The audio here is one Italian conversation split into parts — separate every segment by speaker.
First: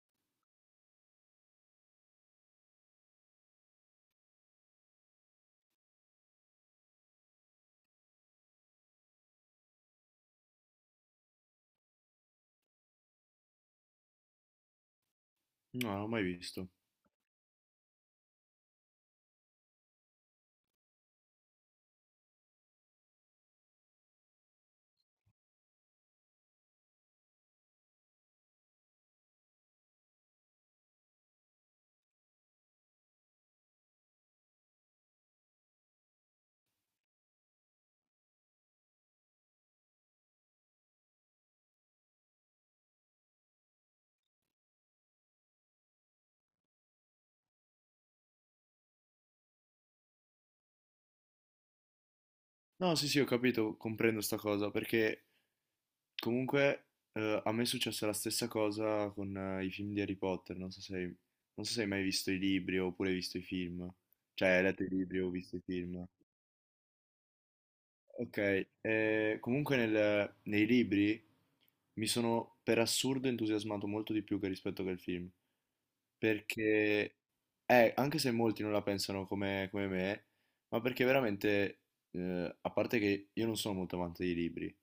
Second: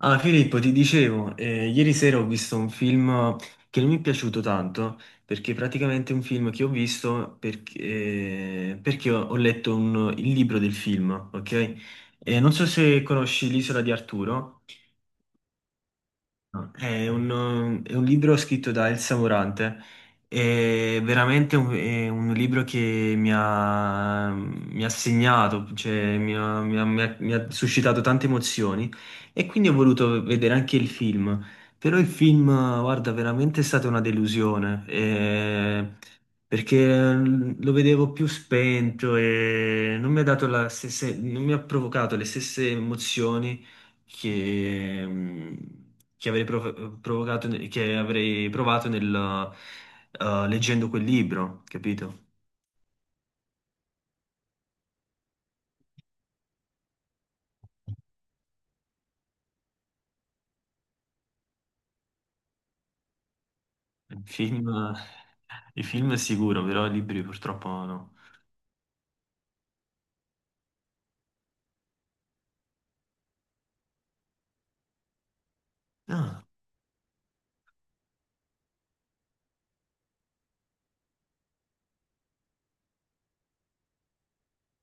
Speaker 1: Ah, Filippo, ti dicevo, ieri sera ho visto un film che non mi è piaciuto tanto, perché praticamente è un film che ho visto perché ho letto il libro del film, ok? Non so se conosci L'isola di Arturo.
Speaker 2: No, non l'ho mai visto.
Speaker 1: No. È un libro scritto da Elsa Morante. È un libro che mi ha segnato, cioè mi ha suscitato tante emozioni e quindi ho voluto vedere anche il film. Però il film, guarda, veramente è stata una delusione, perché lo vedevo più spento e non mi ha dato la stessa, non mi ha provocato le stesse emozioni che, che avrei provocato, che avrei provato nel leggendo quel libro, capito?
Speaker 2: No, sì, sì, ho capito, comprendo sta cosa, perché comunque a me è successa la stessa cosa con i film di Harry Potter, non so se, non so se hai mai visto i libri oppure hai visto i film,
Speaker 1: Il
Speaker 2: cioè hai letto i
Speaker 1: film,
Speaker 2: libri o visto i
Speaker 1: i
Speaker 2: film.
Speaker 1: film è sicuro, però i libri purtroppo no.
Speaker 2: Ok, comunque nei libri mi sono per assurdo entusiasmato molto di più che rispetto che al film,
Speaker 1: Ah,
Speaker 2: perché anche se molti non la pensano come, come me, ma perché veramente, a parte che io non sono molto amante dei libri,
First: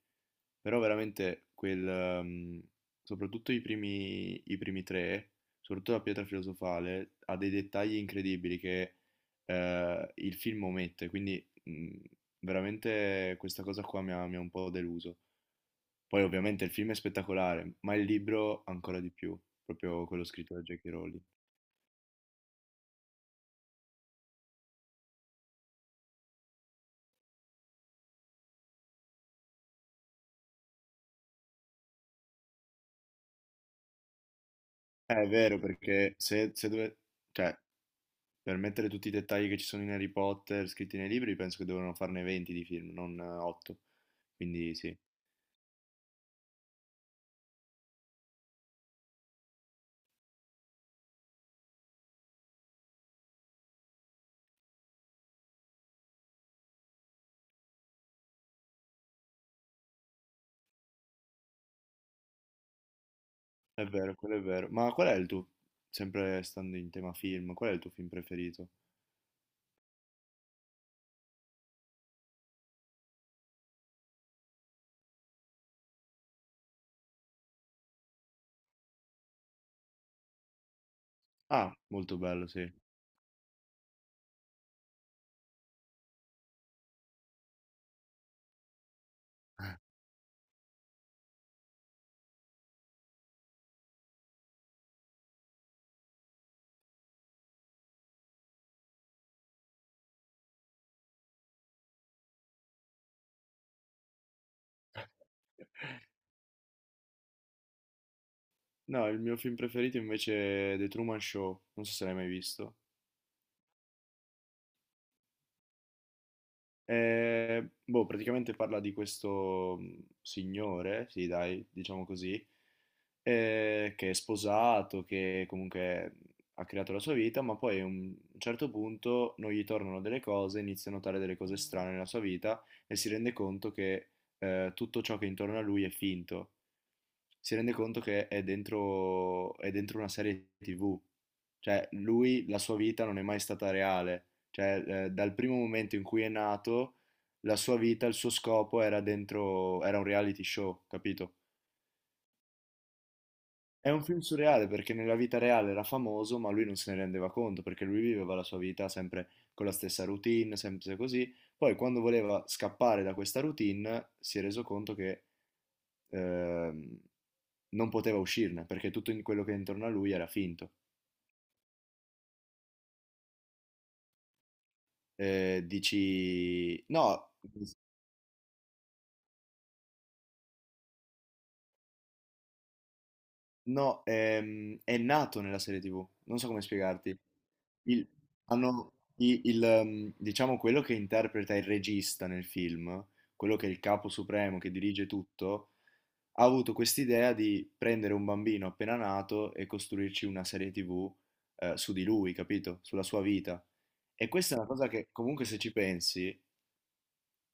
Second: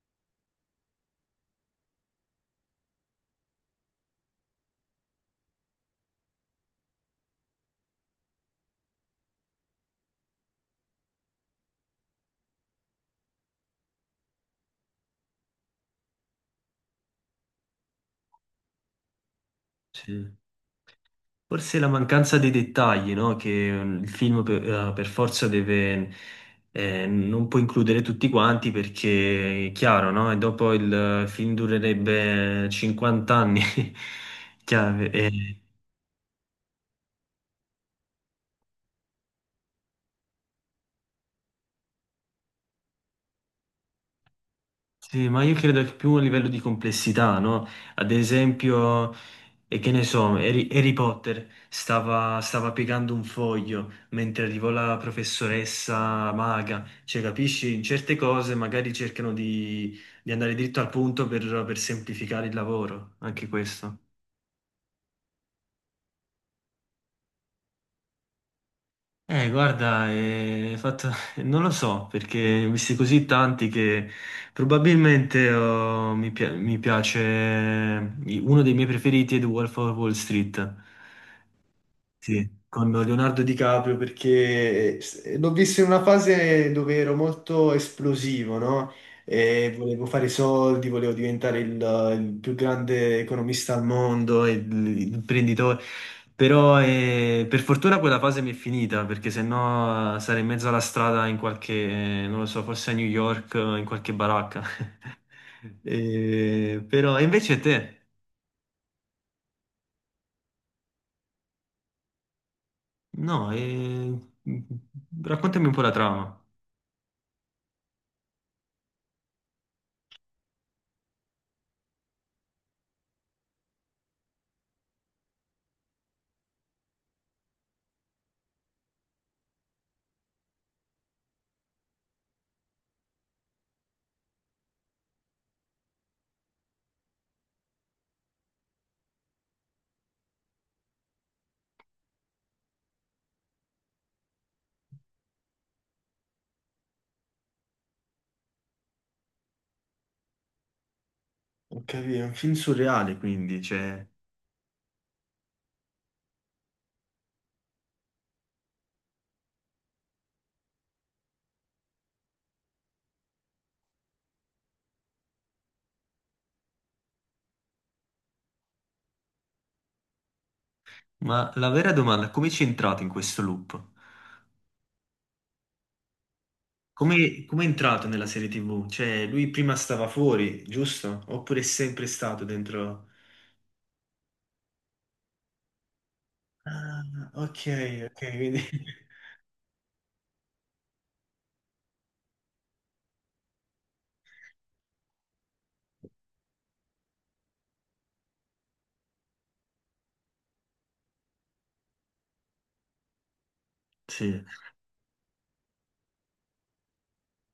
Speaker 2: però veramente quel, soprattutto i primi tre, soprattutto la pietra filosofale, ha dei dettagli incredibili che il film omette, quindi veramente questa cosa qua mi ha un po' deluso. Poi ovviamente il film è spettacolare, ma il libro ancora di più, proprio quello
Speaker 1: sì.
Speaker 2: scritto da J.K. Rowling.
Speaker 1: Forse la mancanza dei dettagli, no? Che il film per forza deve, non può includere tutti quanti perché è chiaro, no? E dopo il film durerebbe 50 anni. Chiaro,
Speaker 2: È vero, perché se cioè, per mettere tutti i dettagli che ci sono in Harry Potter scritti nei libri, penso che dovevano farne 20 di film, non 8. Quindi sì.
Speaker 1: sì, ma io credo che più a livello di complessità, no? Ad esempio. E che ne so, Harry Potter stava piegando un foglio mentre arrivò la professoressa maga. Cioè, capisci? In certe cose magari cercano di andare dritto al punto per semplificare il lavoro, anche
Speaker 2: È
Speaker 1: questo.
Speaker 2: vero, quello è vero. Ma qual è il tuo, sempre stando in tema film, qual è il tuo film preferito?
Speaker 1: Guarda, non lo so, perché ne ho visti così tanti che probabilmente oh, mi piace. Uno dei miei preferiti è The Wolf of Wall Street.
Speaker 2: Ah, molto bello,
Speaker 1: Sì,
Speaker 2: sì.
Speaker 1: con Leonardo DiCaprio perché l'ho visto in una fase dove ero molto esplosivo, no? E volevo fare i soldi, volevo diventare il più grande economista al mondo, il imprenditore. Però per fortuna quella fase mi è finita, perché sennò sarei in mezzo alla strada in qualche, non lo so, forse a New York, in qualche baracca. Però, e invece te?
Speaker 2: No, il mio film preferito invece è The Truman Show, non so se l'hai mai visto.
Speaker 1: No, raccontami un po' la trama.
Speaker 2: Boh, praticamente parla di questo signore, sì, dai, diciamo così, che è sposato, che comunque ha creato la sua vita, ma poi a un certo punto non gli tornano delle cose, inizia a notare delle cose strane nella sua vita e si rende conto che tutto ciò che è intorno a lui è finto. Si rende conto che è dentro una serie TV. Cioè, lui, la sua vita non è mai stata reale. Cioè, dal primo momento in cui è nato, la sua vita, il suo scopo era dentro, era un reality show, capito?
Speaker 1: Ho capito, è un film surreale quindi,
Speaker 2: È
Speaker 1: cioè.
Speaker 2: un film surreale perché nella vita reale era famoso, ma lui non se ne rendeva conto perché lui viveva la sua vita sempre con la stessa routine, sempre così. Poi, quando voleva scappare da questa routine, si è reso conto che ehm, non poteva uscirne perché quello che è intorno a lui era finto.
Speaker 1: Ma la vera domanda è come ci è entrato in questo loop?
Speaker 2: Dici, no,
Speaker 1: Come è entrato nella serie TV? Cioè, lui prima stava fuori, giusto? Oppure è sempre stato dentro.
Speaker 2: no, è nato nella serie TV, non so come
Speaker 1: Ah,
Speaker 2: spiegarti.
Speaker 1: ok,
Speaker 2: Il-
Speaker 1: ok, quindi.
Speaker 2: hanno i- il, ehm, diciamo quello che interpreta il regista nel film, quello che è il capo supremo che dirige tutto, ha avuto quest'idea di prendere un bambino appena nato e costruirci una serie TV su di lui, capito? Sulla sua vita. E
Speaker 1: Sì,
Speaker 2: questa è una cosa che comunque se ci pensi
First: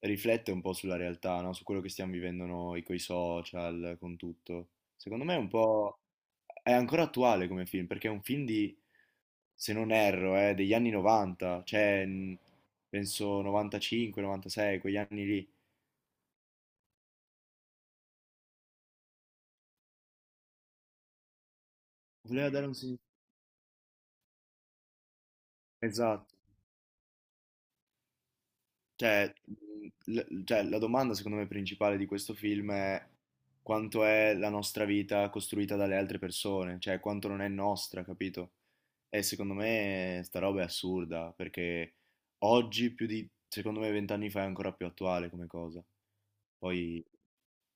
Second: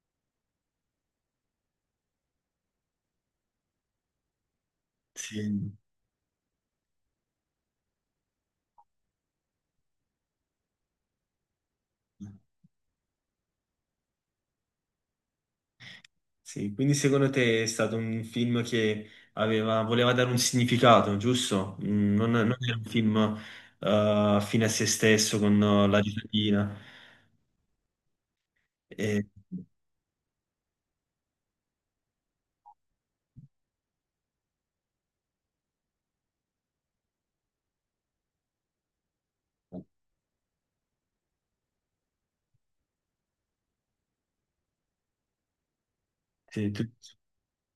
Speaker 2: riflette un po' sulla realtà, no? Su quello che stiamo vivendo noi, con i social, con tutto. Secondo me è un
Speaker 1: sì.
Speaker 2: po' è ancora attuale come film, perché è un film di, se non erro, degli anni 90, cioè penso 95, 96, quegli anni lì.
Speaker 1: Sì, quindi secondo te è stato un film che aveva, voleva dare un significato, giusto? Mm, Non,
Speaker 2: Voleva
Speaker 1: non
Speaker 2: dare un
Speaker 1: era un
Speaker 2: significato.
Speaker 1: film, fine a se stesso con la
Speaker 2: Esatto.
Speaker 1: giratina. E.
Speaker 2: Cioè, cioè, la domanda secondo me principale di questo film è quanto è la nostra vita costruita dalle altre persone, cioè quanto non è nostra, capito? E secondo me sta roba è assurda, perché oggi più di, secondo me, 20 anni fa è ancora più attuale come cosa.
Speaker 1: Sì, tu-
Speaker 2: Poi...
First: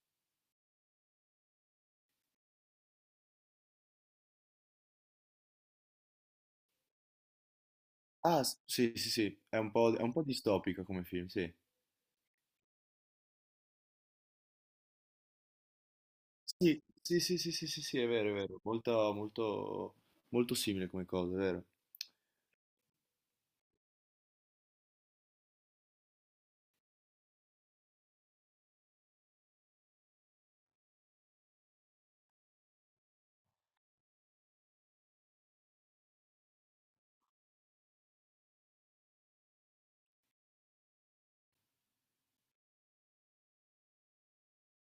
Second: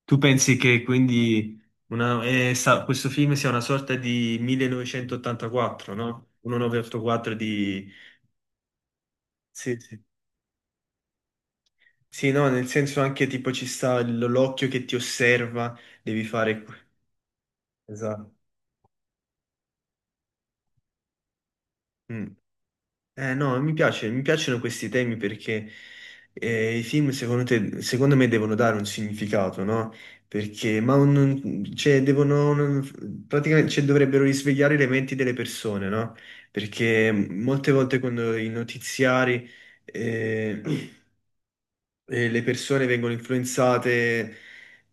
Speaker 1: Tu pensi che quindi questo film sia una sorta di 1984, no? 1984 di.
Speaker 2: Ah, sì, sì, sì,
Speaker 1: Sì, sì.
Speaker 2: è un po' distopica come film, sì.
Speaker 1: Sì, no, nel senso anche tipo ci sta l'occhio che ti osserva, devi fare.
Speaker 2: Sì, sì, sì, sì, sì, sì, sì,
Speaker 1: Esatto.
Speaker 2: è vero, molto, molto, molto simile come cosa, è vero.
Speaker 1: Mm. No, mi piace, mi piacciono questi temi perché i film secondo me devono dare un significato, no? Perché, ma cioè, devono, praticamente, cioè, dovrebbero risvegliare le menti delle persone, no? Perché molte volte quando i notiziari, eh, e le persone vengono influenzate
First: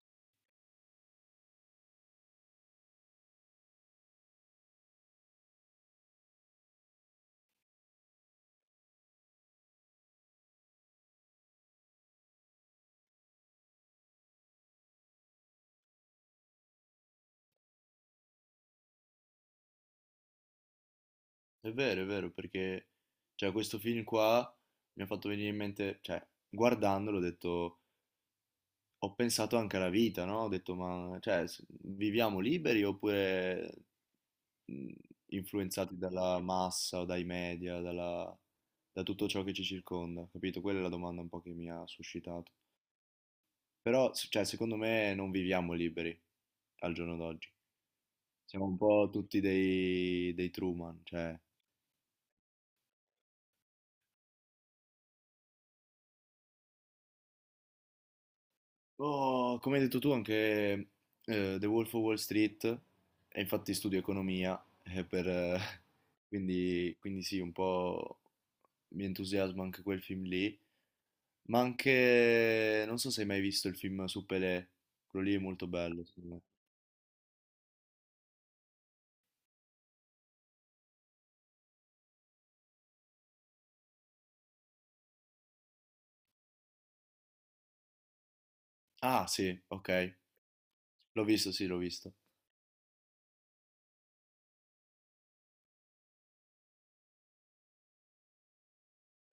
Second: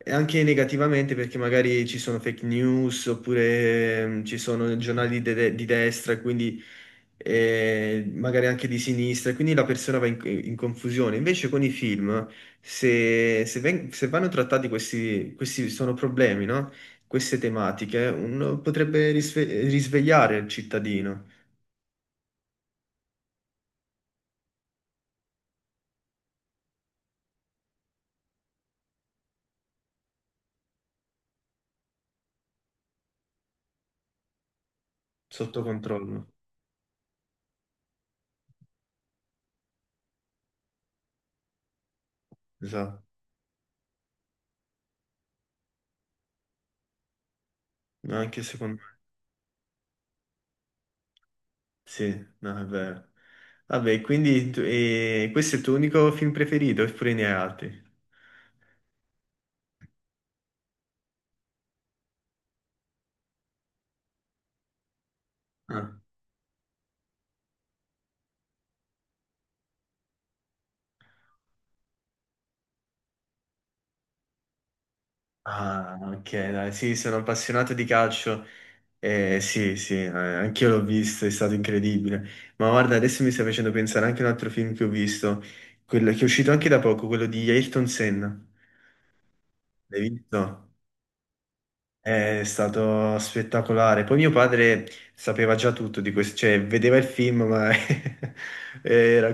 Speaker 1: anche negativamente perché magari ci sono fake news oppure ci sono giornali di destra e quindi magari anche di sinistra e quindi la persona va in confusione. Invece con i film, se vanno trattati questi, questi sono problemi, no? Queste tematiche, uno potrebbe risvegliare il cittadino
Speaker 2: È vero, è vero, perché cioè, questo film qua mi ha fatto venire in mente, cioè, guardandolo ho detto, ho pensato anche alla vita, no? Ho detto, ma cioè, viviamo liberi oppure mh,
Speaker 1: sotto
Speaker 2: influenzati
Speaker 1: controllo.
Speaker 2: dalla massa o dai media, da tutto ciò che ci circonda, capito? Quella è la domanda un po' che mi ha suscitato.
Speaker 1: Esatto,
Speaker 2: Però, cioè, secondo me non viviamo liberi al giorno d'oggi.
Speaker 1: anche
Speaker 2: Siamo
Speaker 1: secondo
Speaker 2: un
Speaker 1: me.
Speaker 2: po' tutti dei, dei Truman, cioè...
Speaker 1: Sì, no, è vero. Vabbè, quindi e questo è il tuo unico film preferito, oppure ne hai altri?
Speaker 2: Oh, come hai detto tu anche The Wolf of Wall Street, e infatti studio economia,
Speaker 1: Ah.
Speaker 2: quindi, quindi sì, un po' mi entusiasma anche quel film lì, ma anche, non so se hai mai visto il film su Pelé, quello lì è molto
Speaker 1: Ah,
Speaker 2: bello,
Speaker 1: ok,
Speaker 2: secondo me.
Speaker 1: dai, sì, sono appassionato di calcio. Sì, sì, anch'io l'ho visto, è stato incredibile. Ma guarda, adesso mi stai facendo pensare anche a un altro film che ho visto, quello che è uscito anche da poco, quello di Ayrton Senna.
Speaker 2: Ah sì,
Speaker 1: L'hai
Speaker 2: ok,
Speaker 1: visto?
Speaker 2: l'ho visto, sì, l'ho visto.
Speaker 1: È stato spettacolare. Poi mio padre sapeva già tutto di questo, cioè vedeva il film, ma era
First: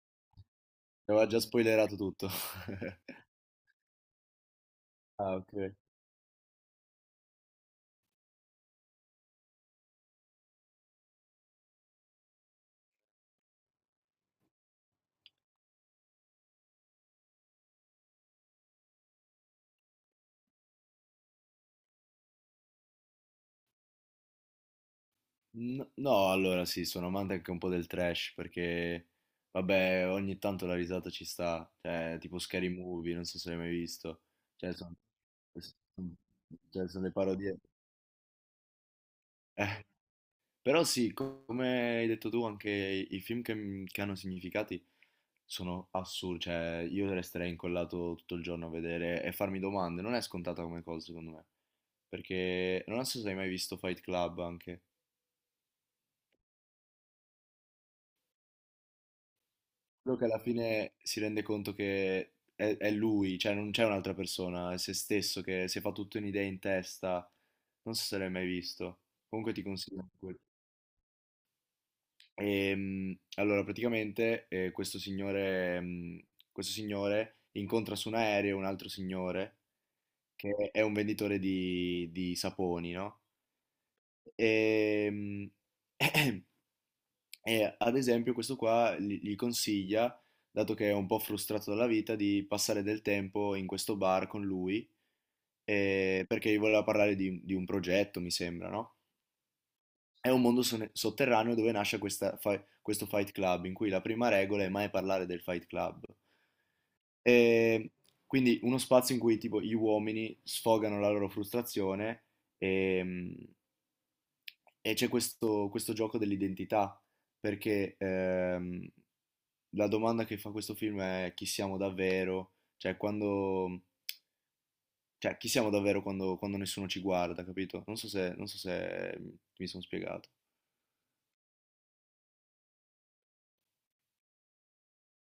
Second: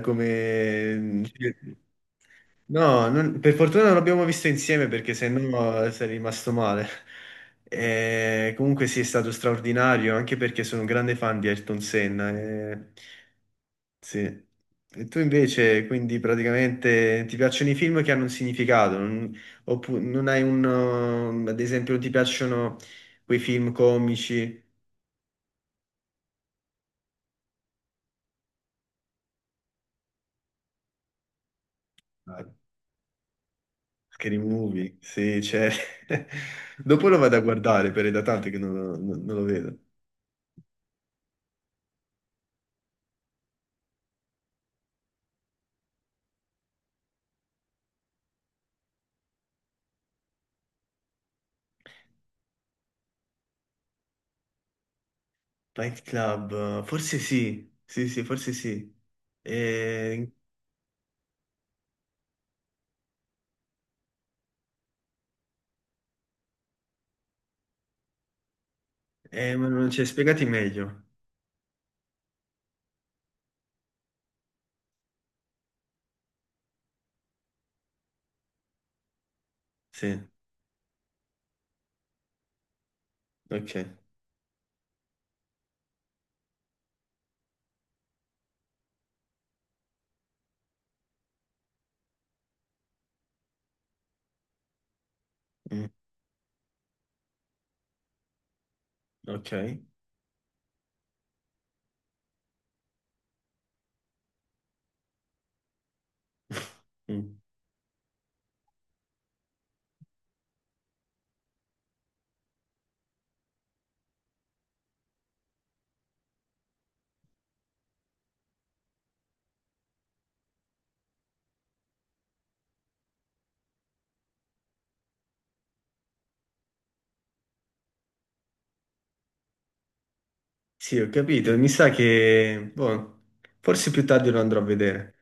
Speaker 2: Ti
Speaker 1: come.
Speaker 2: aveva già spoilerato tutto.
Speaker 1: No, per fortuna non l'abbiamo visto insieme perché
Speaker 2: Ah, ok.
Speaker 1: sennò sarei rimasto male. Comunque sì, è stato straordinario, anche perché sono un grande fan di Ayrton Senna. Eh, sì. E tu invece, quindi praticamente ti piacciono i film che hanno un significato. Oppure non hai ad esempio, non ti piacciono quei film comici.
Speaker 2: No, allora sì, sono amante anche un po' del trash perché, vabbè, ogni tanto la risata ci sta, cioè, tipo
Speaker 1: Dai.
Speaker 2: Scary Movie, non so se l'hai mai visto,
Speaker 1: Scary
Speaker 2: cioè, sono,
Speaker 1: Movie, sì, c'è.
Speaker 2: cioè, sono
Speaker 1: Dopo
Speaker 2: le
Speaker 1: lo vado a
Speaker 2: parodie.
Speaker 1: guardare, per è da tanto che non lo vedo.
Speaker 2: Eh, però sì, come hai detto tu, anche i film che, che hanno significati sono assurdi, cioè, io resterei incollato tutto il giorno a vedere e farmi domande, non è scontata come cosa, secondo me, perché non so se hai mai visto Fight Club anche.
Speaker 1: Fight Club, forse sì, sì, sì, forse sì.
Speaker 2: Quello che
Speaker 1: E.
Speaker 2: alla fine si rende conto che è lui, cioè non c'è un'altra persona, è se stesso che si fa tutto un'idea in testa. Non so se l'hai mai visto. Comunque ti
Speaker 1: Ma non
Speaker 2: consiglio
Speaker 1: c'è,
Speaker 2: anche quello.
Speaker 1: spiegati meglio.
Speaker 2: Allora, praticamente questo signore, questo signore incontra su un aereo un altro signore
Speaker 1: Sì,
Speaker 2: che è un venditore di saponi, no?
Speaker 1: ok,
Speaker 2: Ehm, E, E ad esempio questo qua gli consiglia, dato che è un po' frustrato dalla vita, di passare del tempo in questo bar con lui,
Speaker 1: mm,
Speaker 2: perché gli voleva parlare di un progetto, mi sembra, no?
Speaker 1: ok.
Speaker 2: È un mondo sotterraneo dove nasce questo Fight Club, in cui la prima regola è mai parlare del Fight Club.
Speaker 1: Mm.
Speaker 2: E quindi uno spazio in cui tipo gli uomini sfogano la loro frustrazione ehm, e, c'è questo, questo gioco dell'identità, perché la domanda che fa questo film è chi siamo davvero, cioè quando, cioè chi siamo davvero quando, quando nessuno ci guarda, capito? Non so se, non so se mi sono spiegato.
Speaker 1: Sì, ho capito, mi sa che, boh, forse più tardi lo andrò a vedere.